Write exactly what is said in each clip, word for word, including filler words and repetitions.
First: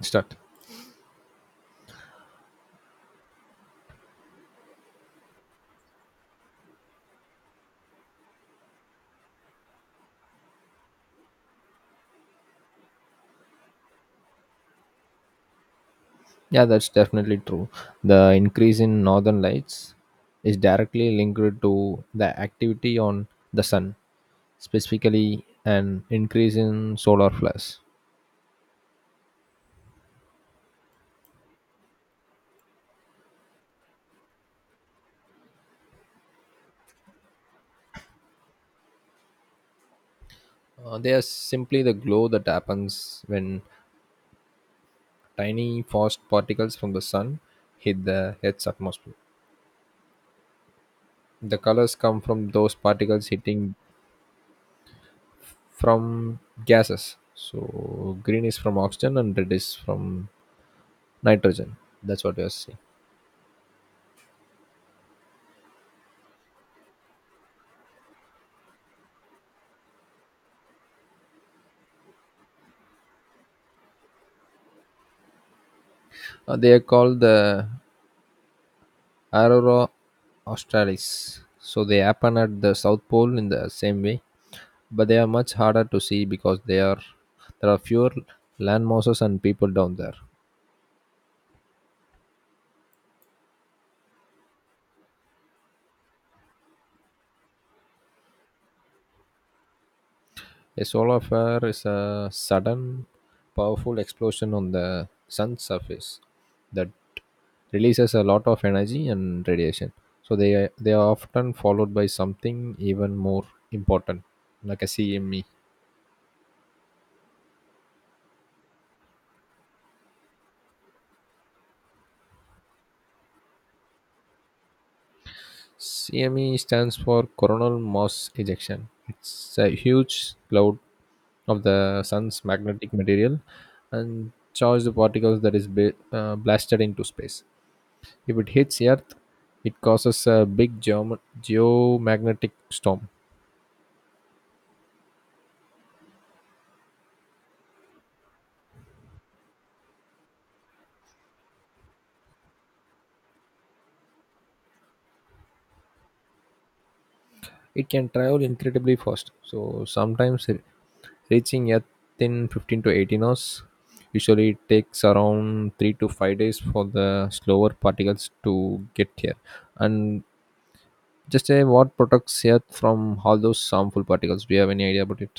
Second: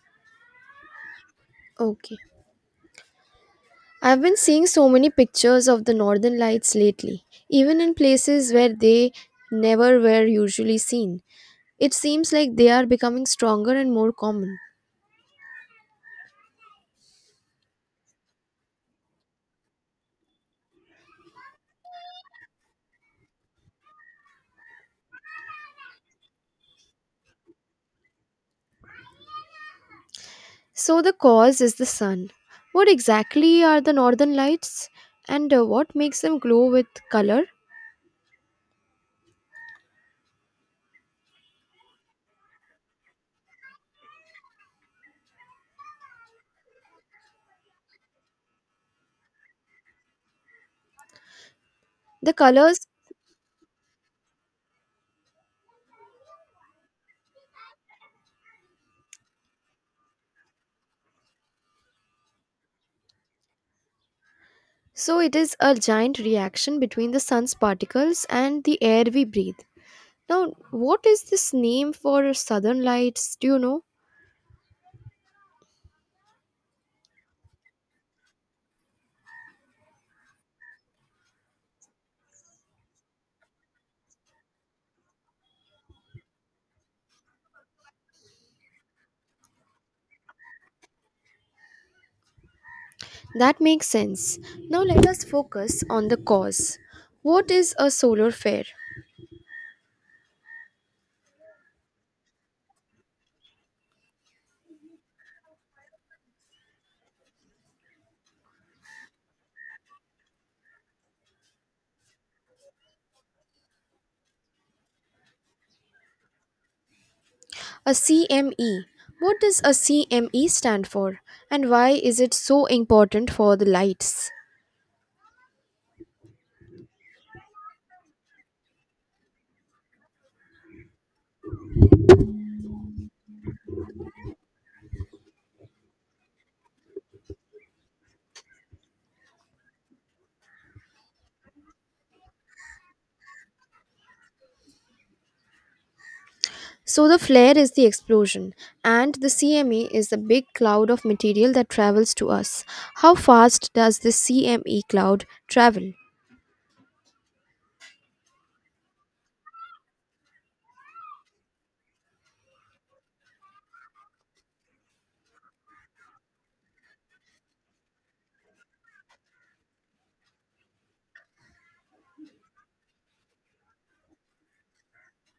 Start. Okay. I've been seeing so many pictures of the northern lights lately, even in places where they never were usually seen. It seems like they are becoming stronger and more common. Yeah, that's definitely true. The increase in northern lights is directly linked to the activity on the sun, specifically an increase in solar flares. So, the cause is the sun. What exactly are the northern lights and uh, what makes them glow with color? Uh, they are simply the glow that happens when tiny fast particles from the sun hit the Earth's atmosphere. The colors come The from those colors, particles hitting from gases. So green is from oxygen and red is from nitrogen. That's what we are seeing. so it is a giant reaction between the sun's particles and the air we breathe. Now, what is this name for southern lights? Do you know? Uh, they are called the aurora australis, so they happen at the south pole in the same way, but they are much harder to see because they are there are fewer land masses and people down there. That makes sense. Now let us focus on the cause. What is a solar flare? A solar flare is a sudden powerful explosion on the sun's surface that releases a lot of energy and radiation, so they are- they are often followed by something even more important, like a cme A C M E. What does a C M E stand for? And why is it so important for the lights? C M E stands for coronal mass ejection. It's a huge cloud of the sun's magnetic material and charged particles that is ba- uh, blasted into space. If it hits Earth, it causes a big geom- geomagnetic storm. So, the flare is the explosion, and the C M E is the big cloud of material that travels to us. How fast does the C M E cloud travel? It can travel incredibly fast, so sometimes re- reaching Earth in fifteen to eighteen hours. Usually, it takes around three to five days for the slower particles to get here. And just say, what protects Earth from all those harmful particles? Do you have any idea about it?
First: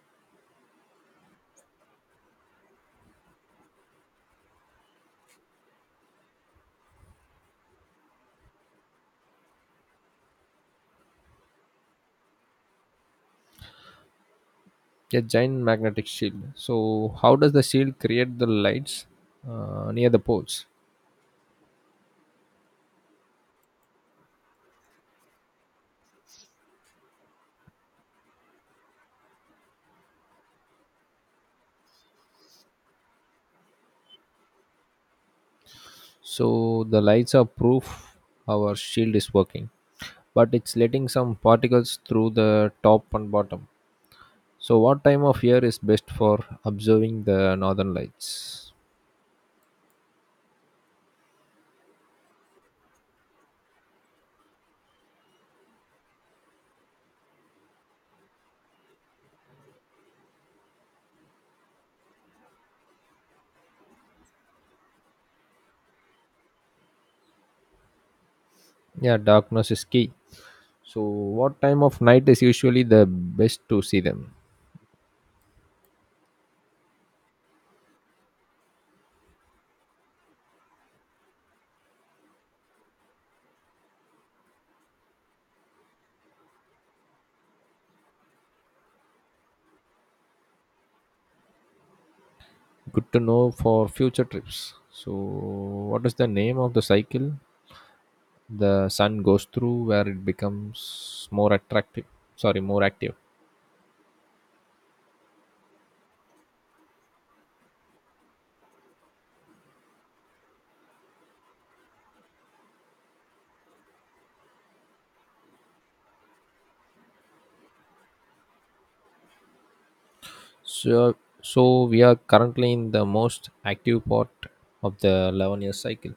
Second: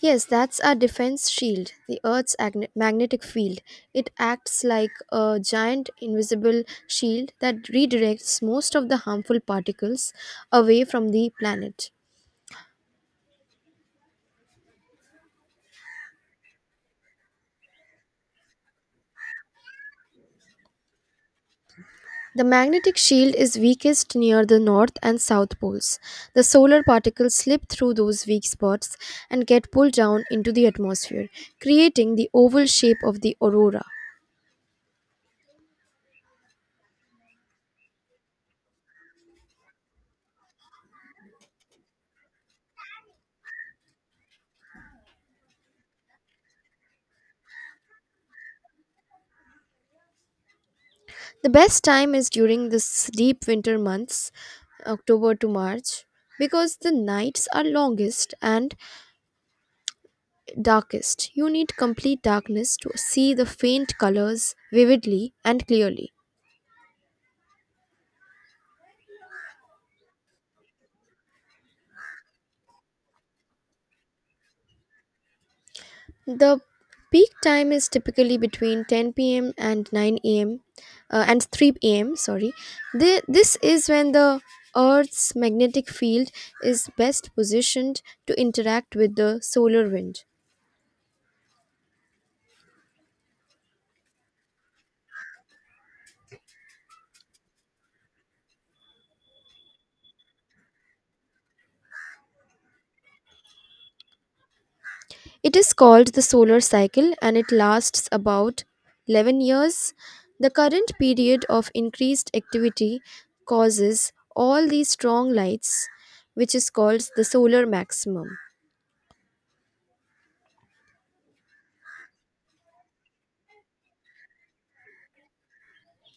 Yes, that's our defense shield, the Earth's agne- magnetic field. It acts like a giant invisible shield that redirects most of the harmful particles away from the planet. A giant magnetic shield. So, how does the shield create the lights uh, near the poles? The magnetic shield is weakest near the north and south poles. The solar particles slip through those weak spots and get pulled down into the atmosphere, creating the oval shape of the aurora. So, the lights are proof our shield is working, but it's letting some particles through the top and bottom. So, what time of year is best for observing the northern lights? The best time is during this deep winter months, October to March, because the nights are longest and darkest. You need complete darkness to see the faint colors vividly and clearly. Yeah, darkness is key. So, what time of night is usually the best to see them? The peak time is typically between ten p m and nine a m uh, and three a m. Sorry, the, this is when the Earth's magnetic field is best positioned to interact with the solar wind. Good to know for future trips. So, what is the name of the cycle the sun goes through where it becomes more attractive? Sorry, more active. It is called the solar cycle and it lasts about eleven years. The current period of increased activity causes all these strong lights, which is called the solar maximum. So, so we are currently in the most active part of the eleven year cycle.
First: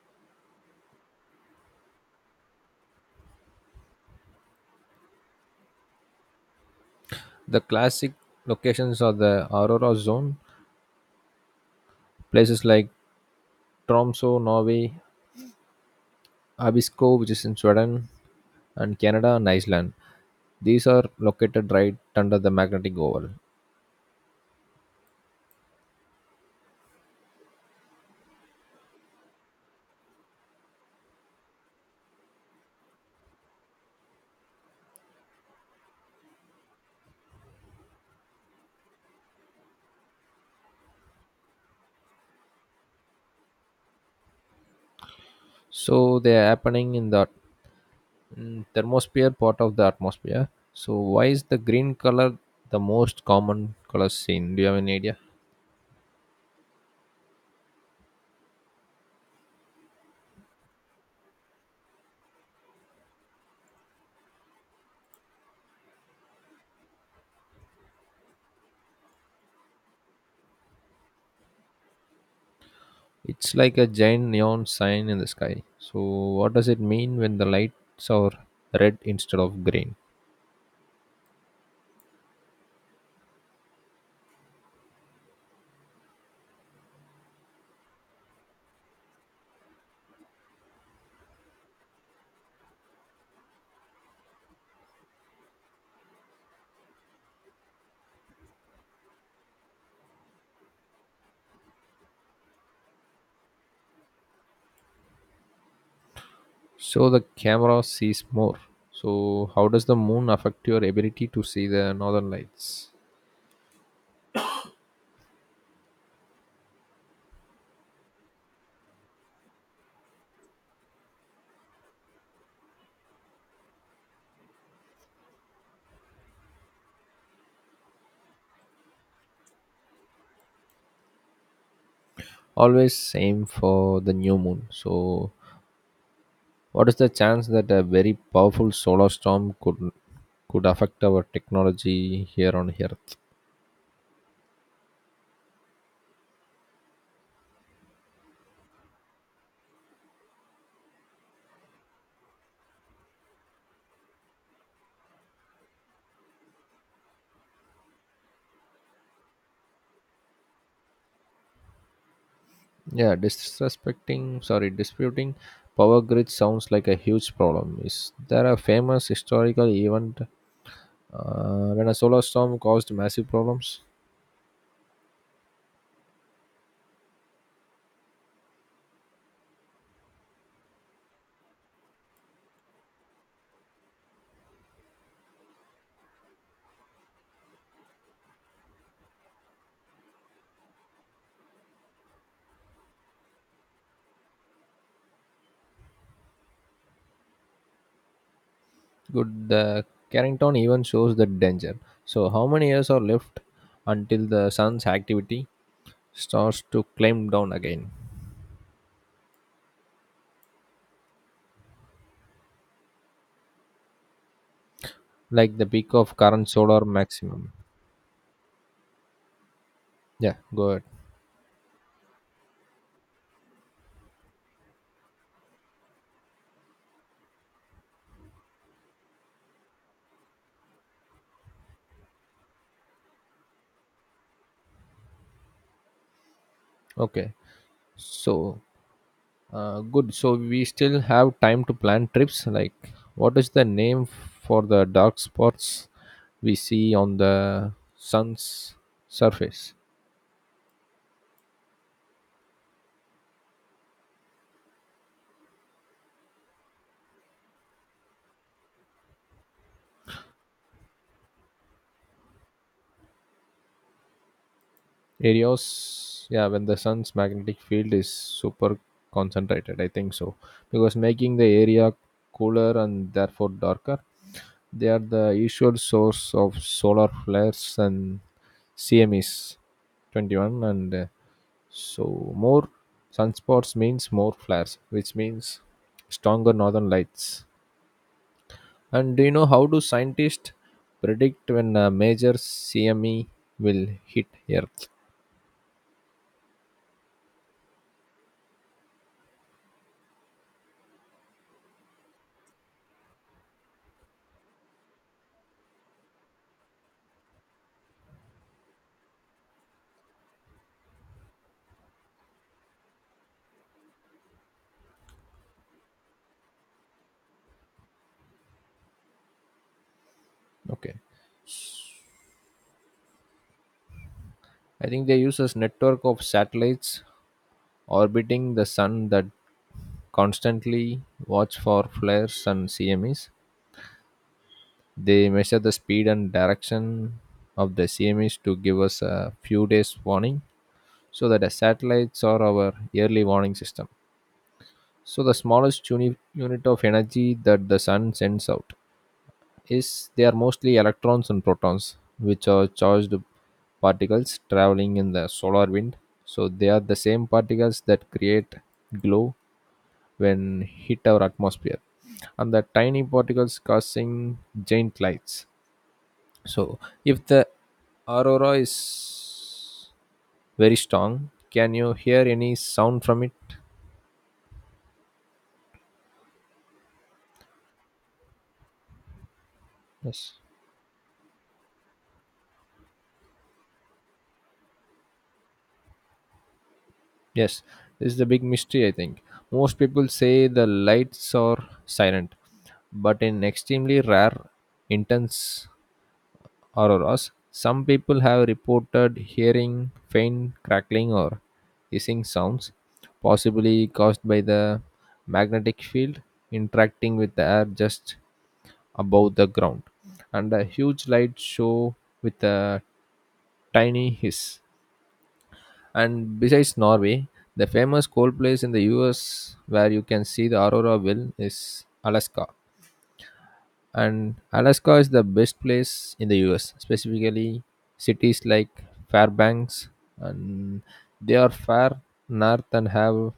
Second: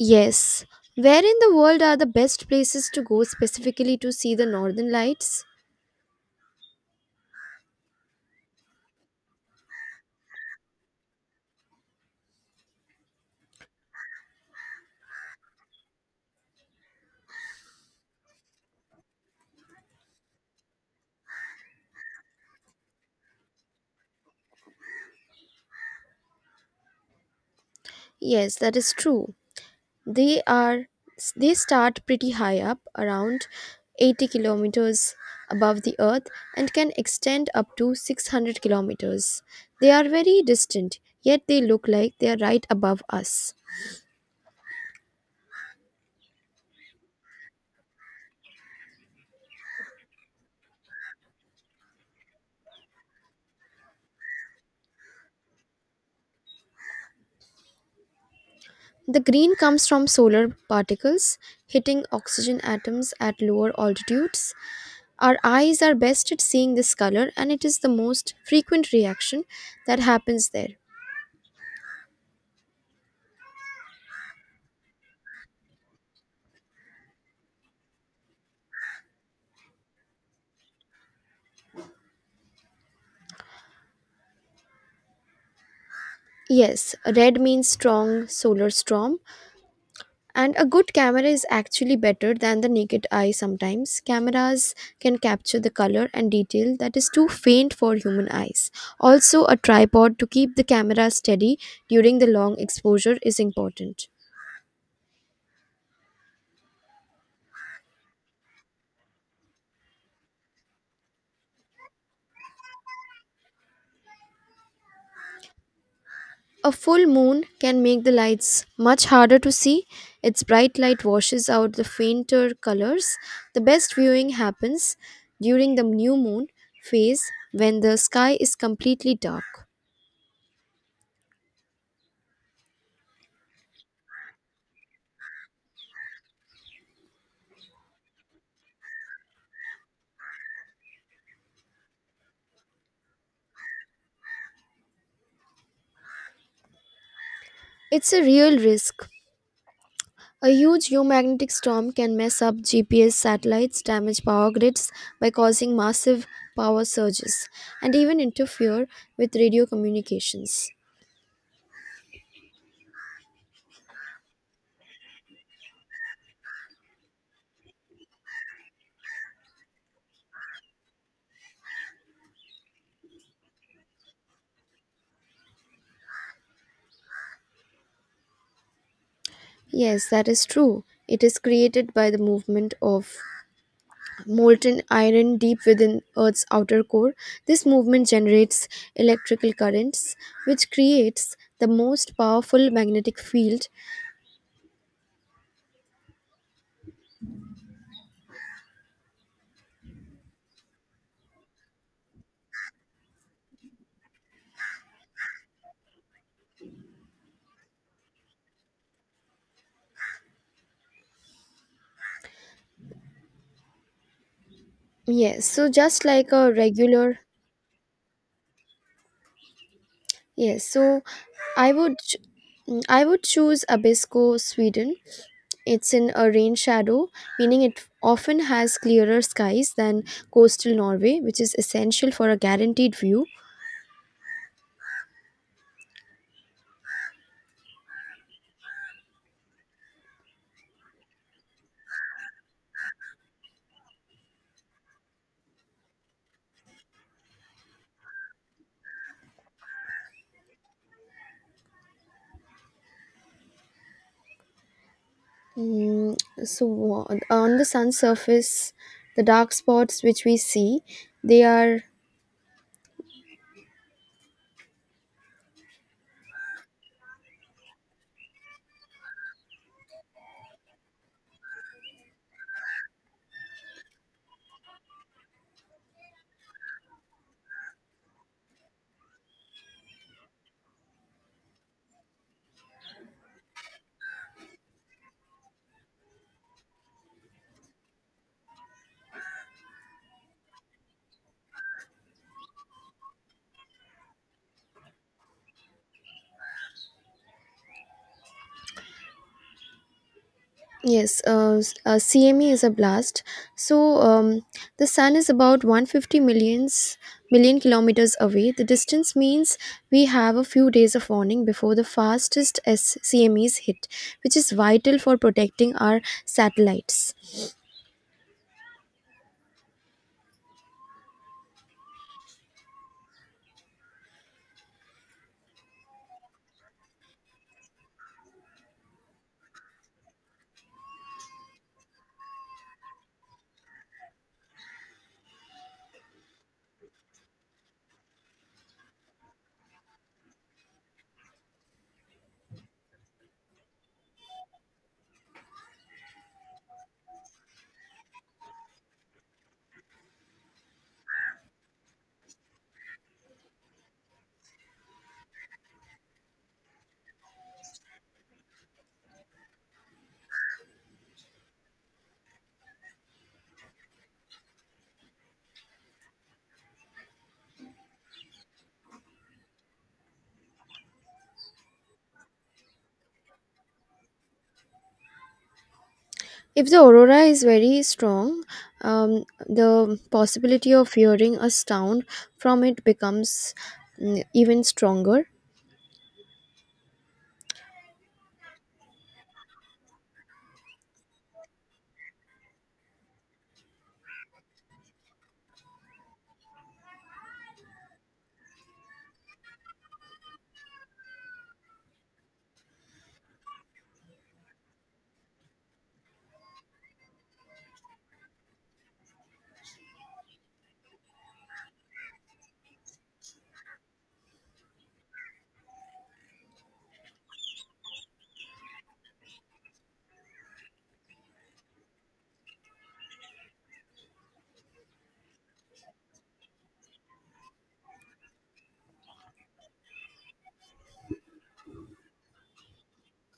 Yes, where in the world are the best places to go specifically to see the northern lights? The classic locations are the Aurora zone, places like Tromsø, Norway; Abisko, which is in Sweden; and Canada and Iceland. These are located right under the magnetic oval. Yes, that is true. They are they start pretty high up, around eighty kilometers above the earth and can extend up to six hundred kilometers. They are very distant, yet they look like they are right above us. So they are happening in the Mm, thermosphere part of the atmosphere. So why is the green color the most common color seen? Do you have any idea? The green comes from solar particles hitting oxygen atoms at lower altitudes. Our eyes are best at seeing this color, and it is the most frequent reaction that happens there. It's like a giant neon sign in the sky. So what does it mean when the lights are red instead of green? Yes, red means strong solar storm, and a good camera is actually better than the naked eye sometimes. Cameras can capture the color and detail that is too faint for human eyes. Also, a tripod to keep the camera steady during the long exposure is important. So the camera sees more. So how does the moon affect your ability to see the northern lights? A full moon can make the lights much harder to see. Its bright light washes out the fainter colors. The best viewing happens during the new moon phase when the sky is completely dark. Always same for the new moon. So what is the chance that a very powerful solar storm could could affect our technology here on here? It's a real risk. A huge geomagnetic storm can mess up G P S satellites, damage power grids by causing massive power surges, and even interfere with radio communications. Yeah, disrespecting, sorry, disputing power grid sounds like a huge problem. Is there a famous historical event uh, when a solar storm caused massive problems? Yes, that is true. It is created by the movement of molten iron deep within Earth's outer core. This movement generates electrical currents, which creates the most powerful magnetic field. Good, the Carrington even shows the danger. So, how many years are left until the sun's activity starts to climb down again, Yes, like the so peak just of like current a solar regular maximum? Yeah, Yes, go ahead. so I would ch- mm, I would choose Abisko, Sweden. It's in a rain shadow, meaning it often has clearer skies than coastal Norway, which is essential for a guaranteed view. Okay, so Uh, good. So we still have time to plan trips. Like, what is the name for the dark spots we see on the sun's surface? Mm, so on on the sun's surface, the dark spots which we see, they are Areas, yeah, when the sun's magnetic field is super concentrated. I think so. Because making the area cooler and therefore darker, they are the usual source of solar flares and C M Es, twenty-one, and uh, So more sunspots means more flares, which means stronger northern lights. And do you know how do scientists predict when a major C M E will hit Earth? Yes, uh, s- uh, C M E is a blast. So um, the sun is about one hundred fifty millions million kilometers away. The distance means we have a few days of warning before the fastest S- C M Es hit, which is vital for protecting our satellites. Okay, I think they use a network of satellites orbiting the sun that constantly watch for flares and C M Es. They measure the speed and direction of the C M Es to give us a few days warning, so that the satellites are our early warning system. So the smallest uni- unit of energy that the sun sends out is, they are mostly electrons and protons, which are charged particles traveling in the solar wind. So they are the same particles that create glow when hit our atmosphere, and the tiny particles causing giant lights. So if the aurora is very strong, can you hear any sound from it? If the aurora is very strong, um, the Yes. possibility of hearing a sound from it becomes mm, even stronger. Yes. This is the big mystery, I think. Most people say the lights are silent, but in extremely rare intense auroras, some people have reported hearing faint crackling or hissing sounds, possibly caused by the magnetic field interacting with the air just above the ground, and a huge light show with a tiny hiss. And besides Norway, the famous cold place in the U S where you can see the Aurora Will is Alaska. And Alaska is the best place in the U S, specifically cities like Fairbanks, and they are far north and have,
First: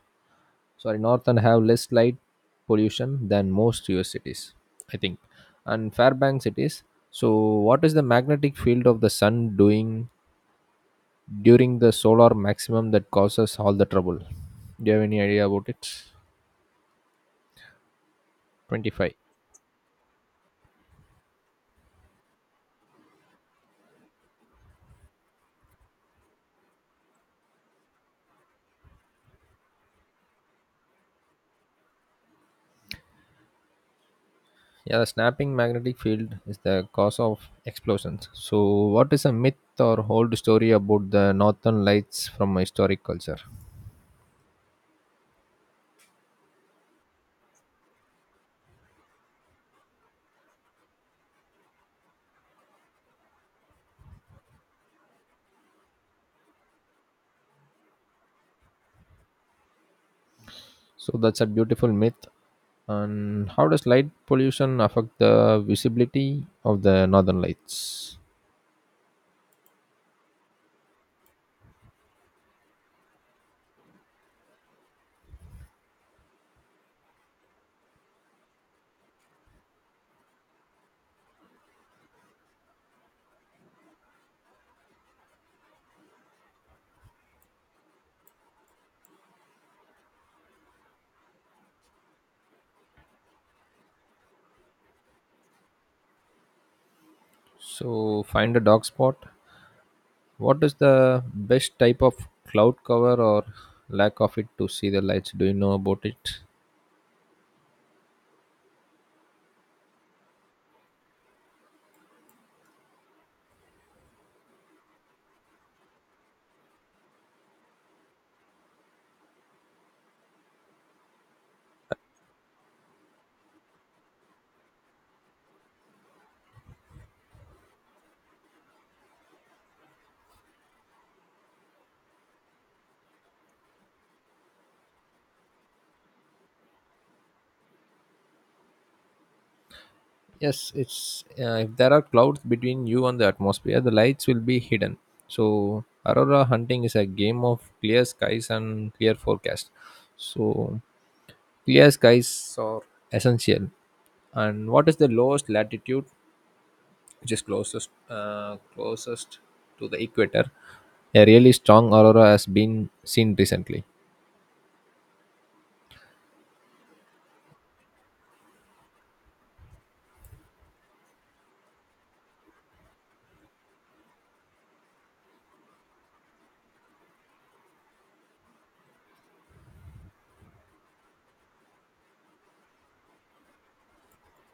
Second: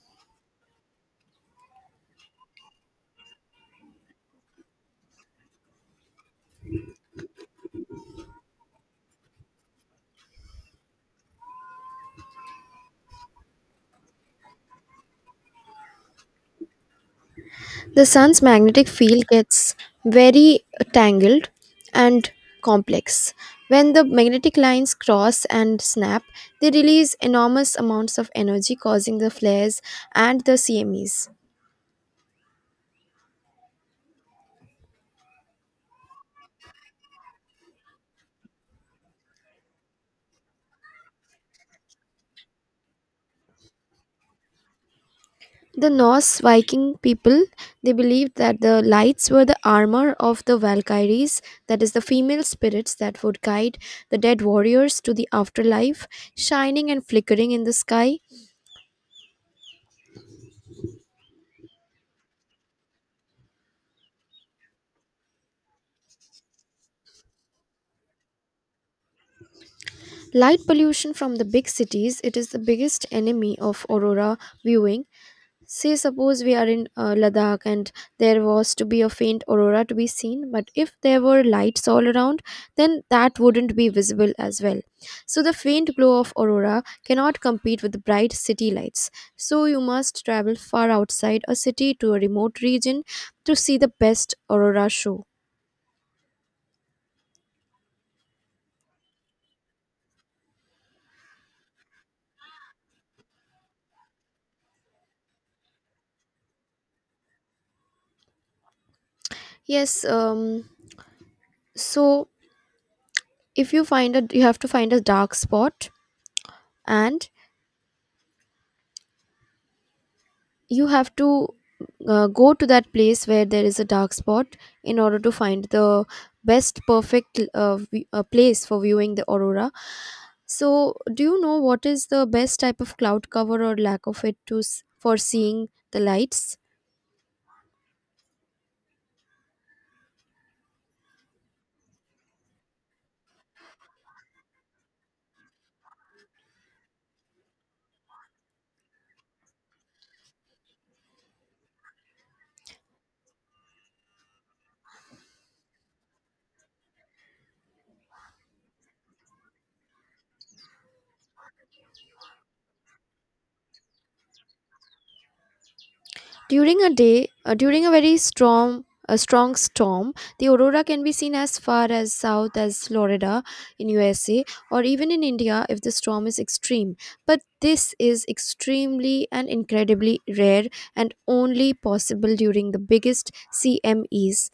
sorry, northern have less light pollution than most U S cities, I think. And Fairbanks it is. So what is the magnetic field of the sun doing during the solar maximum that causes all the trouble? Do you have any idea about it? The sun's magnetic twenty-five. field gets very tangled and complex. When the magnetic lines cross and snap, they release enormous amounts of energy, causing the flares and the C M Es. Yeah, the snapping magnetic field is the cause of explosions. So what is a myth or old story about the northern lights from historic culture? The Norse Viking people they believed that the lights were the armor of the Valkyries, that is the female spirits that would guide the dead warriors to the afterlife, shining and flickering in the sky. So that's a beautiful myth. And how does light pollution affect the visibility of the northern lights? Light pollution from the big cities, it is the biggest enemy of aurora viewing. Say suppose we are in uh, Ladakh and there was to be a faint aurora to be seen, but if there were lights all around, then that wouldn't be visible as well. So the faint glow of aurora cannot compete with the bright city lights. So you must travel far outside a city to a remote region to see the best aurora show. So, find a dark spot. What is the best type of cloud cover or lack of it to see the lights? Do you know about it? Yes, um so if you find a you have to find a dark spot and you have to uh, go to that place where there is a dark spot in order to find the best perfect uh, vi- uh, place for viewing the aurora. So do you know what is the best type of cloud cover or lack of it to s- for seeing the lights? Yes, it's, uh, if there are clouds between you and the atmosphere, the lights will be hidden. So, aurora hunting is a game of clear skies and clear forecast. So, clear skies are essential. And what is the lowest latitude, which is closest, uh, closest to the equator. A really strong aurora has been seen recently. During a day, uh, during a very strong a strong storm, the aurora can be seen as far as south as Florida in U S A or even in India if the storm is extreme. But this is extremely and incredibly rare and only possible during the biggest C M Es.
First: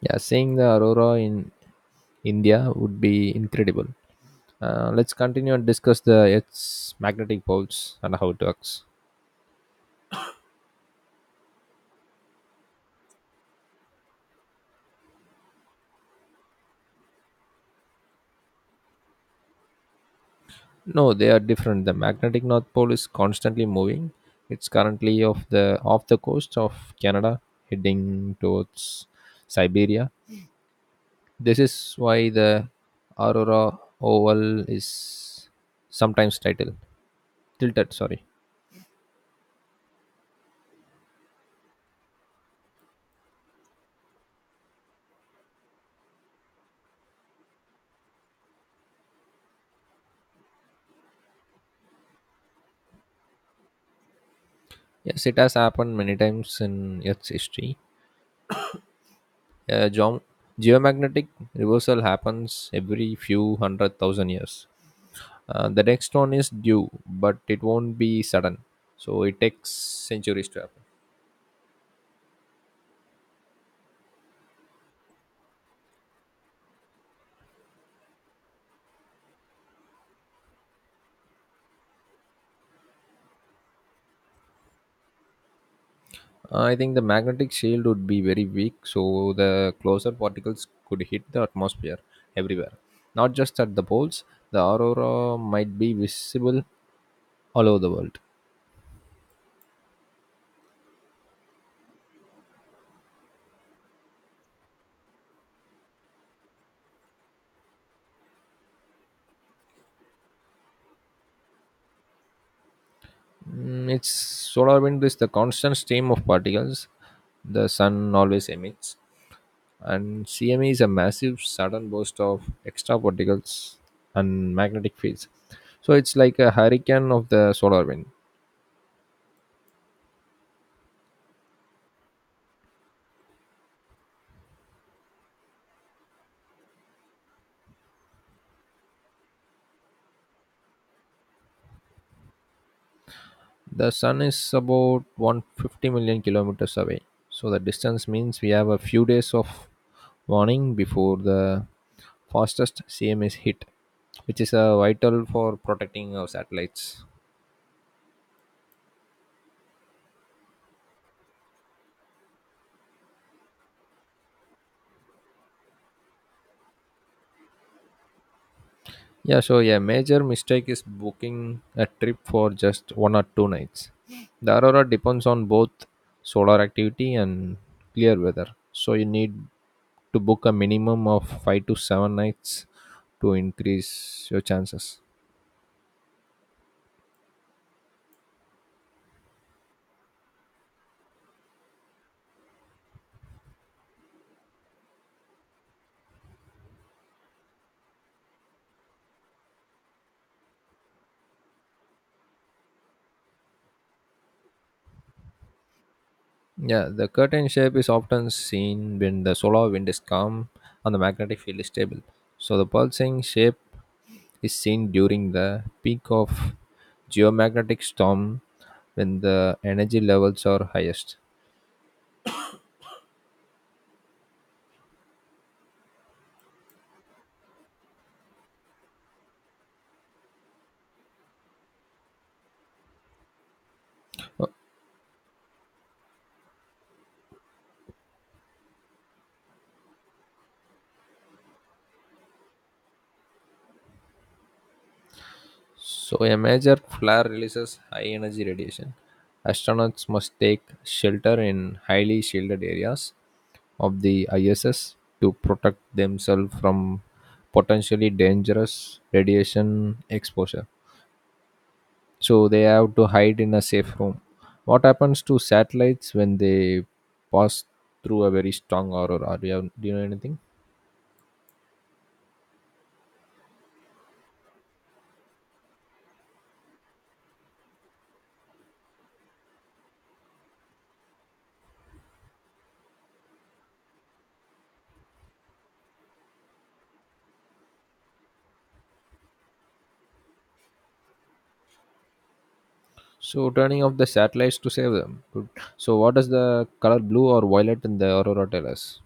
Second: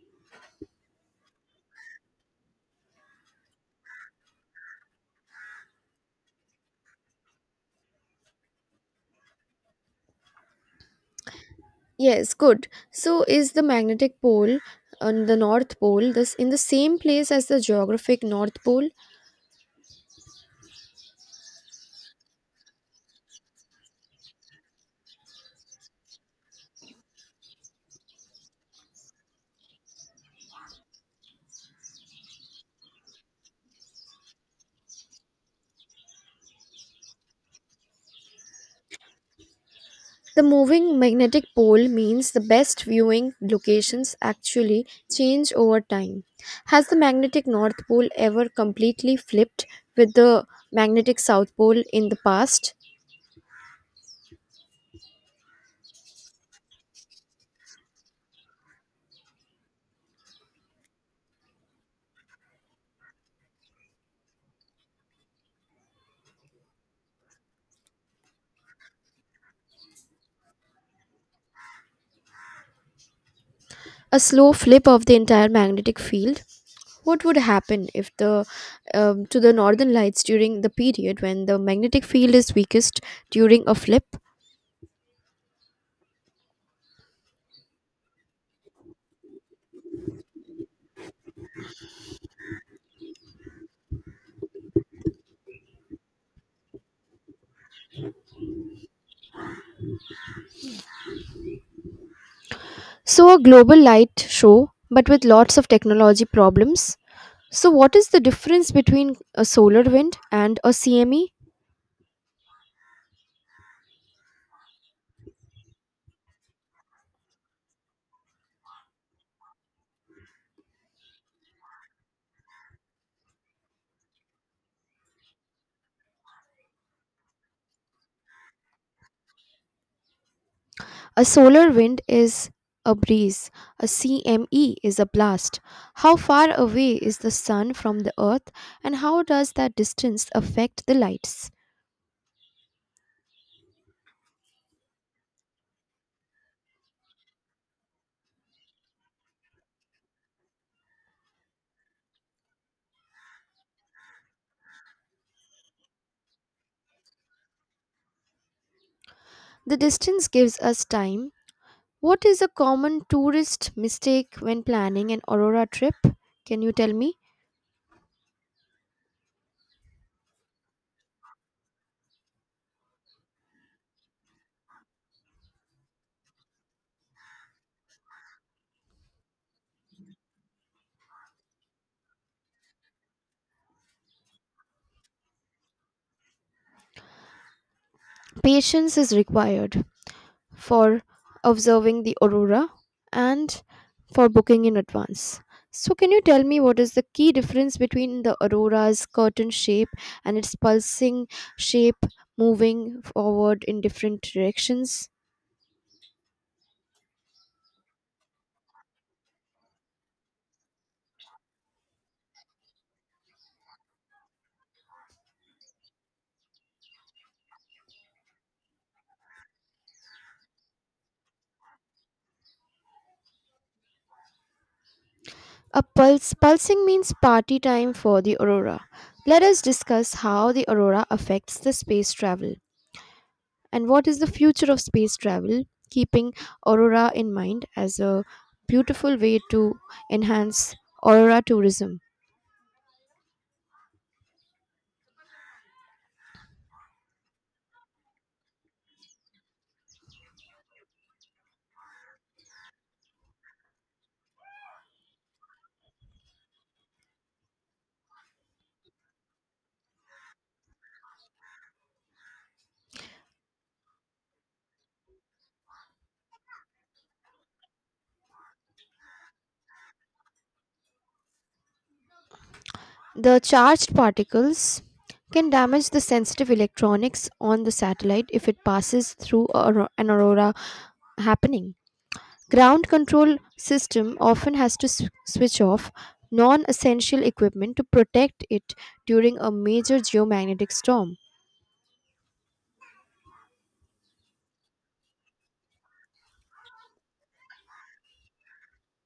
Yeah, seeing the aurora in India would be incredible. Uh, let's continue and discuss the Earth's magnetic poles and how it works. Yes, good. So is the magnetic pole on the north pole this in the same place as the geographic north pole? No, they are different. The magnetic north pole is constantly moving. It's currently off the off the coast of Canada, heading towards Siberia. This is why the Aurora Oval is sometimes titled tilted. Sorry. The moving magnetic pole means the best viewing locations actually change over time. Has the magnetic North Pole ever completely flipped with the magnetic South Pole in the past? Yes, it has happened many times in Earth's history. Uh, geom- geomagnetic reversal happens every few hundred thousand years. Uh, the next one is due, but it won't be sudden. So it takes centuries to happen. A slow flip of the entire magnetic field? What would happen if the um, to the northern lights during the period when the magnetic field is weakest during a flip? Uh, I think the magnetic shield would be very weak, so the closer particles could hit the atmosphere everywhere, not just at the poles. The aurora might be visible all over the world. So a global light show but with lots of technology problems? So, what is the difference between a solar wind and a C M E? Mm, its solar wind is the constant stream of particles the sun always emits, and C M E is a massive sudden burst of extra particles and magnetic fields. So it's like a hurricane of the solar wind. A solar wind is a breeze, a C M E is a blast. How far away is the sun from the earth, and how does that distance affect the lights? The sun is about one hundred fifty million kilometers away. So the distance means we have a few days of warning before the fastest C M S hit, which is uh, vital for protecting our satellites. The distance gives us time. What is a common tourist mistake when planning an aurora trip? Can you tell me? Yeah, so yeah, major mistake is booking a trip for just one or two nights. The aurora depends on both solar activity and clear weather. So you need to book a minimum of five to seven nights to increase your chances. Patience is required for observing the aurora and for booking in advance. So, can you tell me what is the key difference between the aurora's curtain shape and its pulsing shape moving forward in different directions? Yeah, the curtain shape is often seen when the solar wind is calm and the magnetic field is stable. So the pulsing shape is seen during the peak of geomagnetic storm when the energy levels are highest. A pulse pulsing means party time for the aurora. Let us discuss how the aurora affects the space travel. And what is the future of space travel? Keeping Aurora in mind as a beautiful way to enhance Aurora tourism. So a major flare releases high energy radiation. Astronauts must take shelter in highly shielded areas of the I S S to protect themselves from potentially dangerous radiation exposure. So they have to hide in a safe room. What happens to satellites when they pass through a very strong aurora? Do you, have, do you know anything? The charged particles can damage the sensitive electronics on the satellite if it passes through auro- an aurora happening. Ground control system often has to sw- switch off non-essential equipment to protect it during a major geomagnetic storm. So turning off the satellites to save them. Good. So what does the color blue or violet in the aurora tell us?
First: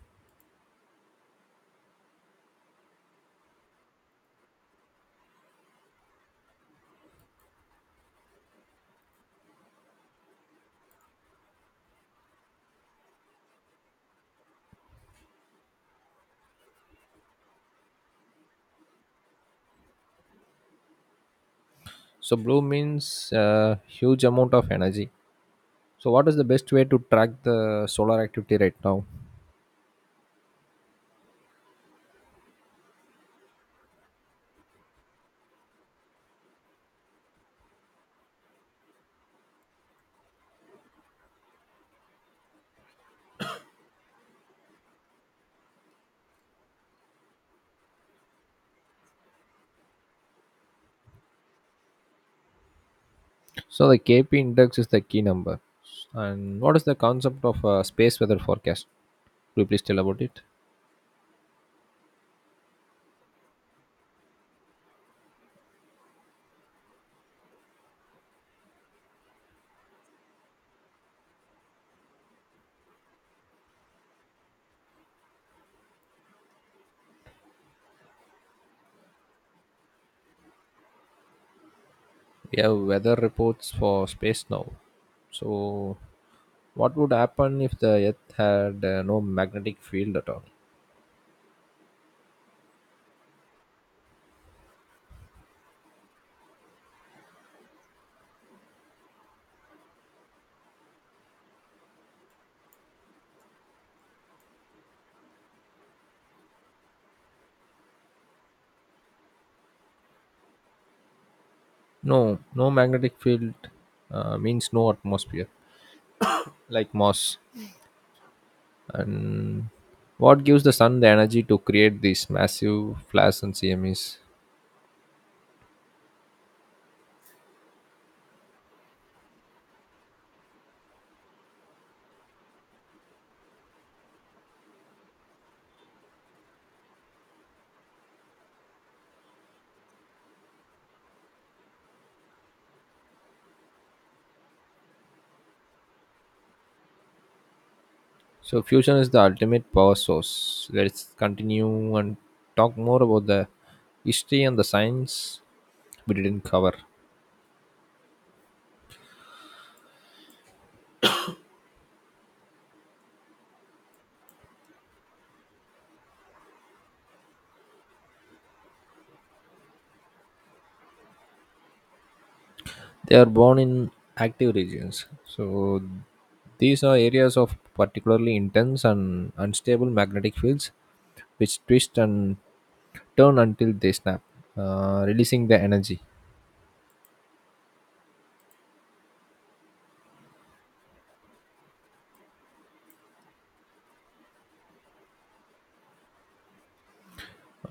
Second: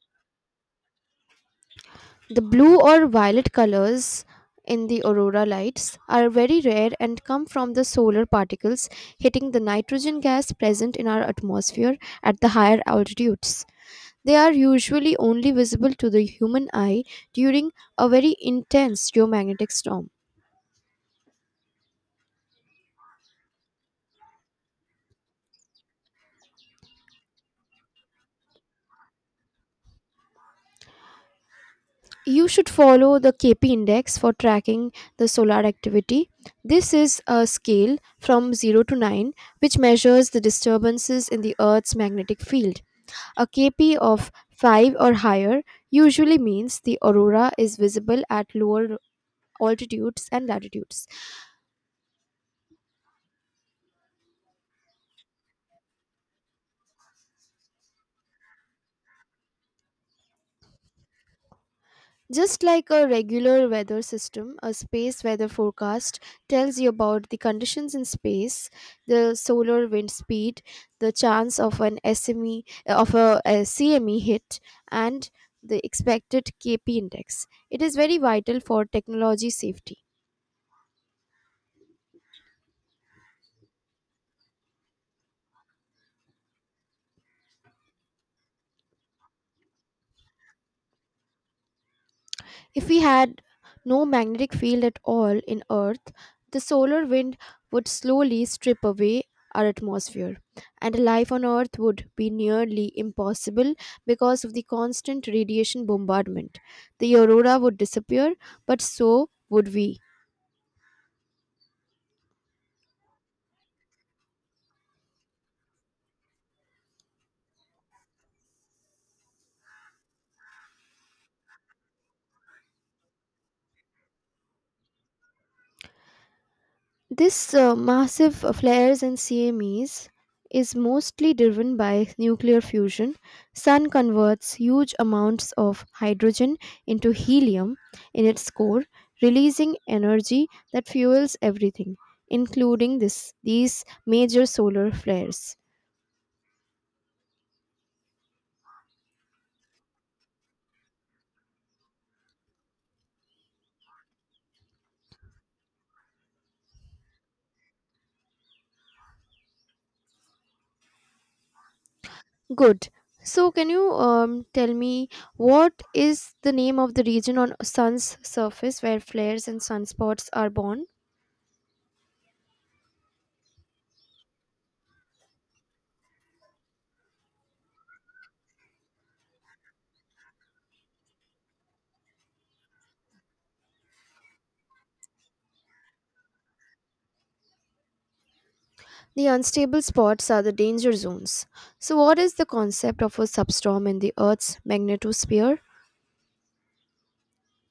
The blue or violet colors in the aurora lights are very rare and come from the solar particles hitting the nitrogen gas present in our atmosphere at the higher altitudes. They are usually only visible to the human eye during a very intense geomagnetic storm. So blue means uh, huge amount of energy. So what is the best way to track the solar activity right now? You should follow the K P index for tracking the solar activity. This is a scale from zero to nine which measures the disturbances in the Earth's magnetic field. A K P of five or higher usually means the aurora is visible at lower altitudes and latitudes. So the K P index is the key number. And what is the concept of uh, space weather forecast? Could you please tell about it? Just like a regular weather system, a space weather forecast tells you about the conditions in space, the solar wind speed, the chance of an S M E of a, C M E hit and the expected K P index. It is very vital for technology safety. We have weather reports for space now. So what would happen if the earth had uh, no magnetic field at all? If we had no magnetic field at all in Earth, the solar wind would slowly strip away our atmosphere, and life on Earth would be nearly impossible because of the constant radiation bombardment. The aurora would disappear, but so would we. No no magnetic field uh, means no atmosphere, like Mars. What gives the sun the energy to create these massive flares and C M Es? This uh, massive uh, flares and C M Es is mostly driven by nuclear fusion. Sun converts huge amounts of hydrogen into helium in its core, releasing energy that fuels everything, including this these major solar flares. So fusion is the ultimate power source. Let's continue and talk more about the history and the science we didn't cover. Good. So, can you um, tell me what is the name of the region on Sun's surface where flares and sunspots are born? They are born in active regions. So these are areas of particularly intense and unstable magnetic fields, which twist and turn until they snap, uh, releasing the energy. The unstable spots are the danger zones. So, what is the concept of a substorm in the Earth's magnetosphere?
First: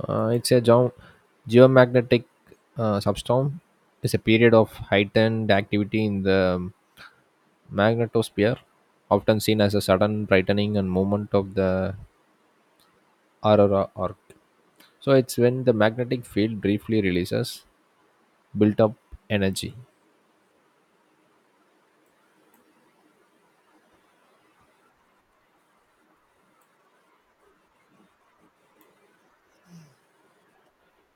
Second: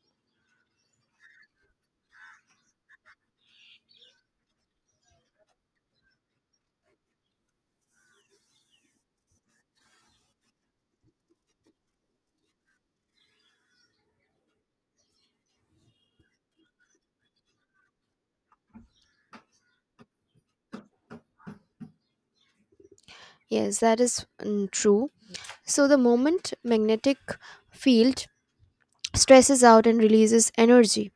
Uh, it's a geo- geomagnetic uh, substorm. It's a period of heightened activity in the magnetosphere, often seen as a sudden brightening and movement of the aurora arc. So it's when the magnetic field briefly releases built up energy. Yes, that is mm, true. So, the moment magnetic field stresses out and releases energy.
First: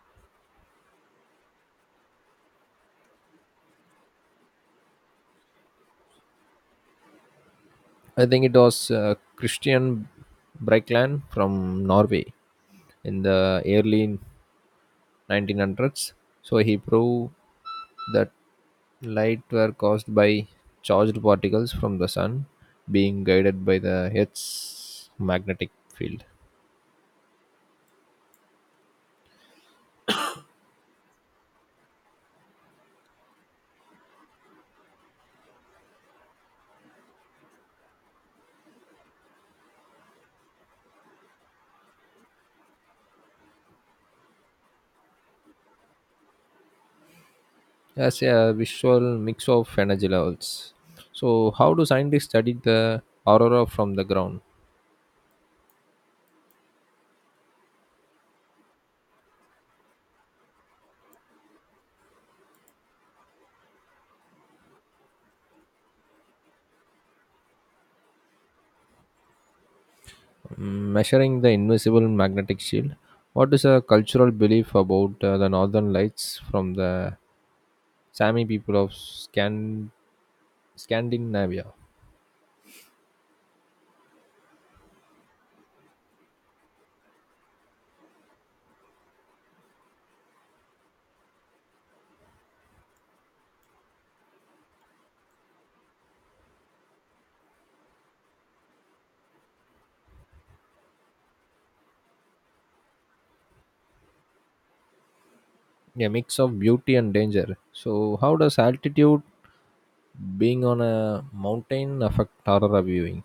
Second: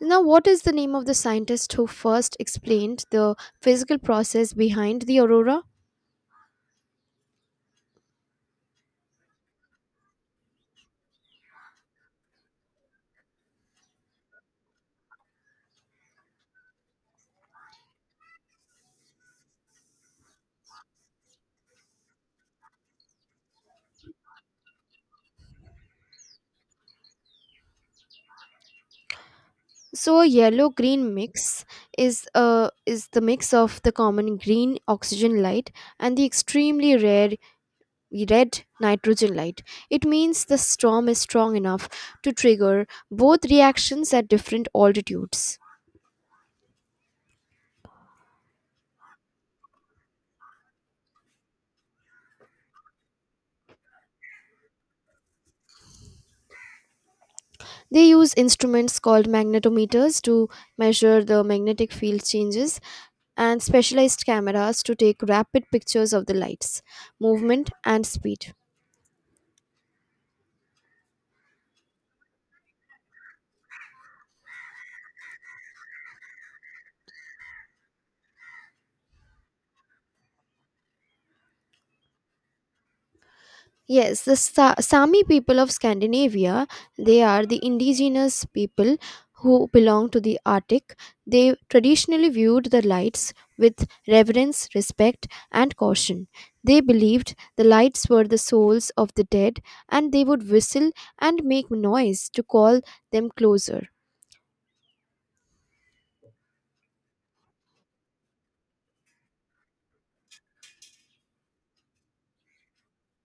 Now, what is the name of the scientist who first explained the physical process behind the aurora? I think it was uh, Christian Breikland from Norway in the early nineteen hundreds. So he proved that light were caused by charged particles from the sun being guided by the Earth's magnetic field. So, a yellow-green mix is uh, is the mix of the common green oxygen light and the extremely rare red nitrogen light. It means the storm is strong enough to trigger both reactions at different altitudes. As a visual mix of energy levels. So, how do scientists study the aurora from the ground? They use instruments called magnetometers to measure the magnetic field changes and specialized cameras to take rapid pictures of the lights, movement, and speed. Mm, Measuring the invisible magnetic shield. What is a cultural belief about uh, the northern lights from the Sami people of Scan- Scandinavia? Yes, the Sa- Sami people of Scandinavia, they are the indigenous people who belong to the Arctic. They traditionally viewed the lights with reverence, respect, and caution. They believed the lights were the souls of the dead and they would whistle and make noise to call them closer. A mix of beauty and danger. So, how does altitude, being on a mountain, affect aurora viewing?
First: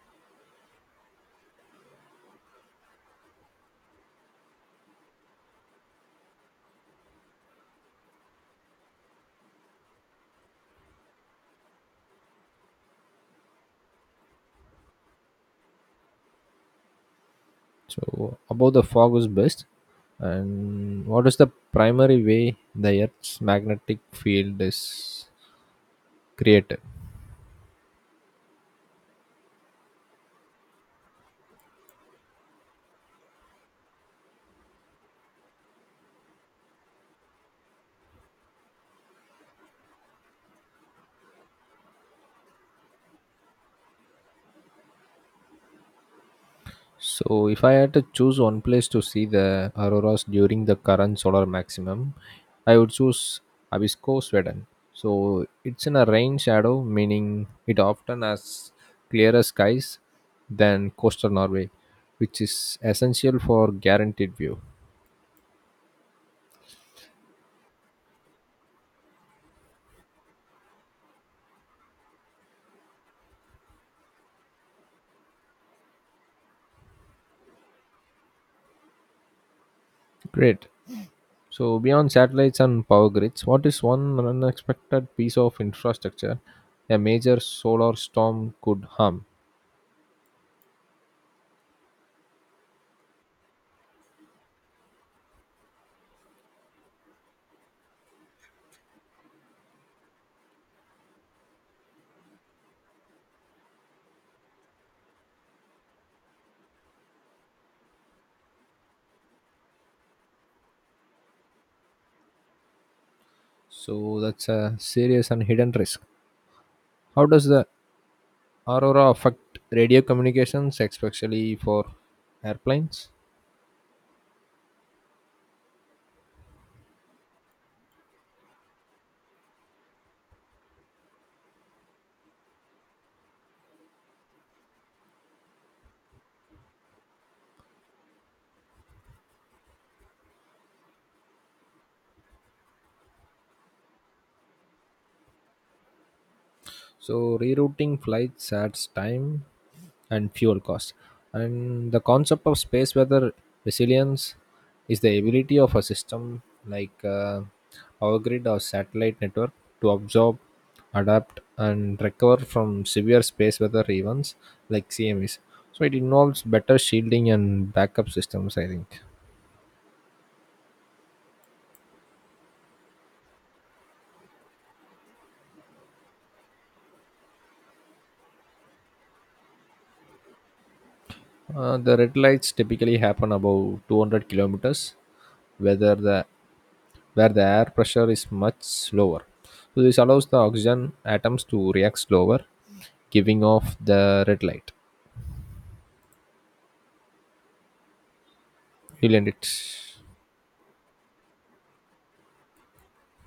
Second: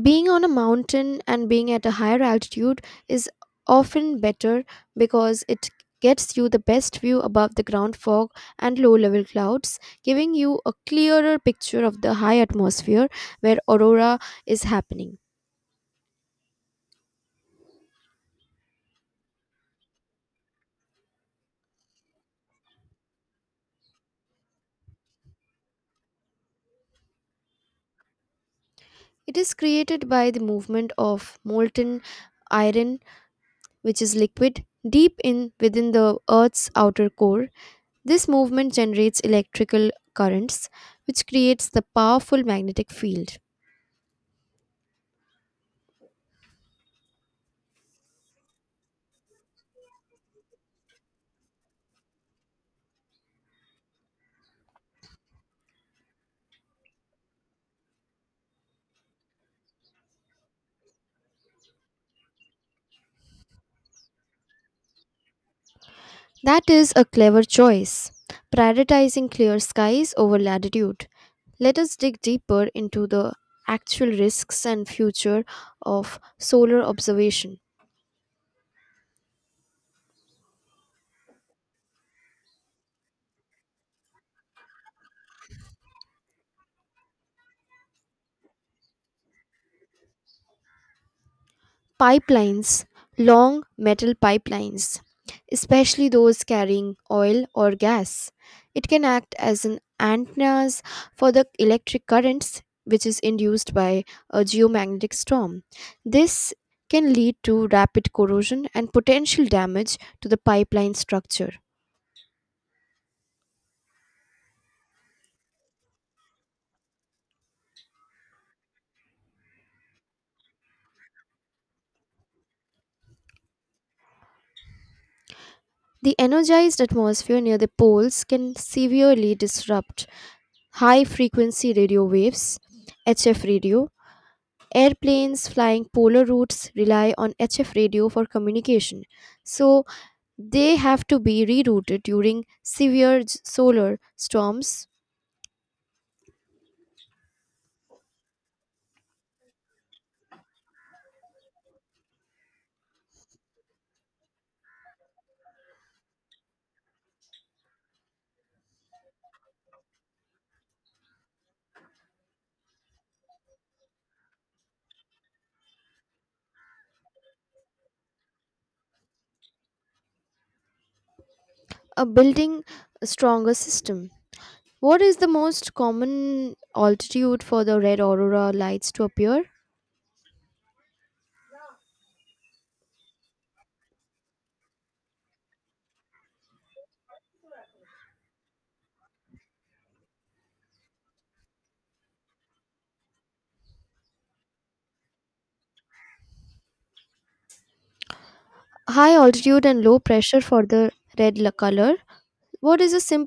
Being on a mountain and being at a higher altitude is often better because it gets you the best view above the ground fog and low level clouds, giving you a clearer picture of the high atmosphere where aurora is happening. So, above the fog is best. And what is the primary way the Earth's magnetic field is created? It is created by the movement of molten iron, which is liquid, deep in within the Earth's outer core. This movement generates electrical currents, which creates the powerful magnetic field. So, if I had to choose one place to see the auroras during the current solar maximum, I would choose Abisko, Sweden. So, it's in a rain shadow, meaning it often has clearer skies than coastal Norway, which is essential for guaranteed view. That is a clever choice, prioritizing clear skies over latitude. Let us dig deeper into the actual risks and future of solar observation. Great. So, beyond satellites and power grids, what is one unexpected piece of infrastructure a major solar storm could harm? Pipelines, long metal pipelines, especially those carrying oil or gas. It can act as an antennas for the electric currents which is induced by a geomagnetic storm. This can lead to rapid corrosion and potential damage to the pipeline structure. So, that's a serious and hidden risk. How does the Aurora affect radio communications, especially for airplanes? The energized atmosphere near the poles can severely disrupt high frequency radio waves, H F radio, airplanes flying polar routes rely on H F radio for communication, so they have to be rerouted during severe s- solar storms, So rerouting flights adds time and fuel costs. And the concept of space weather resilience is the ability of a system like uh, power grid or satellite network to absorb, adapt, and recover from severe space weather events like C M Es. So it involves better shielding and backup systems, I think. uh, building a stronger system. What is the most common altitude for the red aurora lights to appear? Uh, the red lights typically happen about two hundred kilometers, whether the where the air pressure is much lower. So this allows the oxygen atoms to react slower, giving off the red light. You'll High end it. altitude and low pressure for the red la- color. What is a simple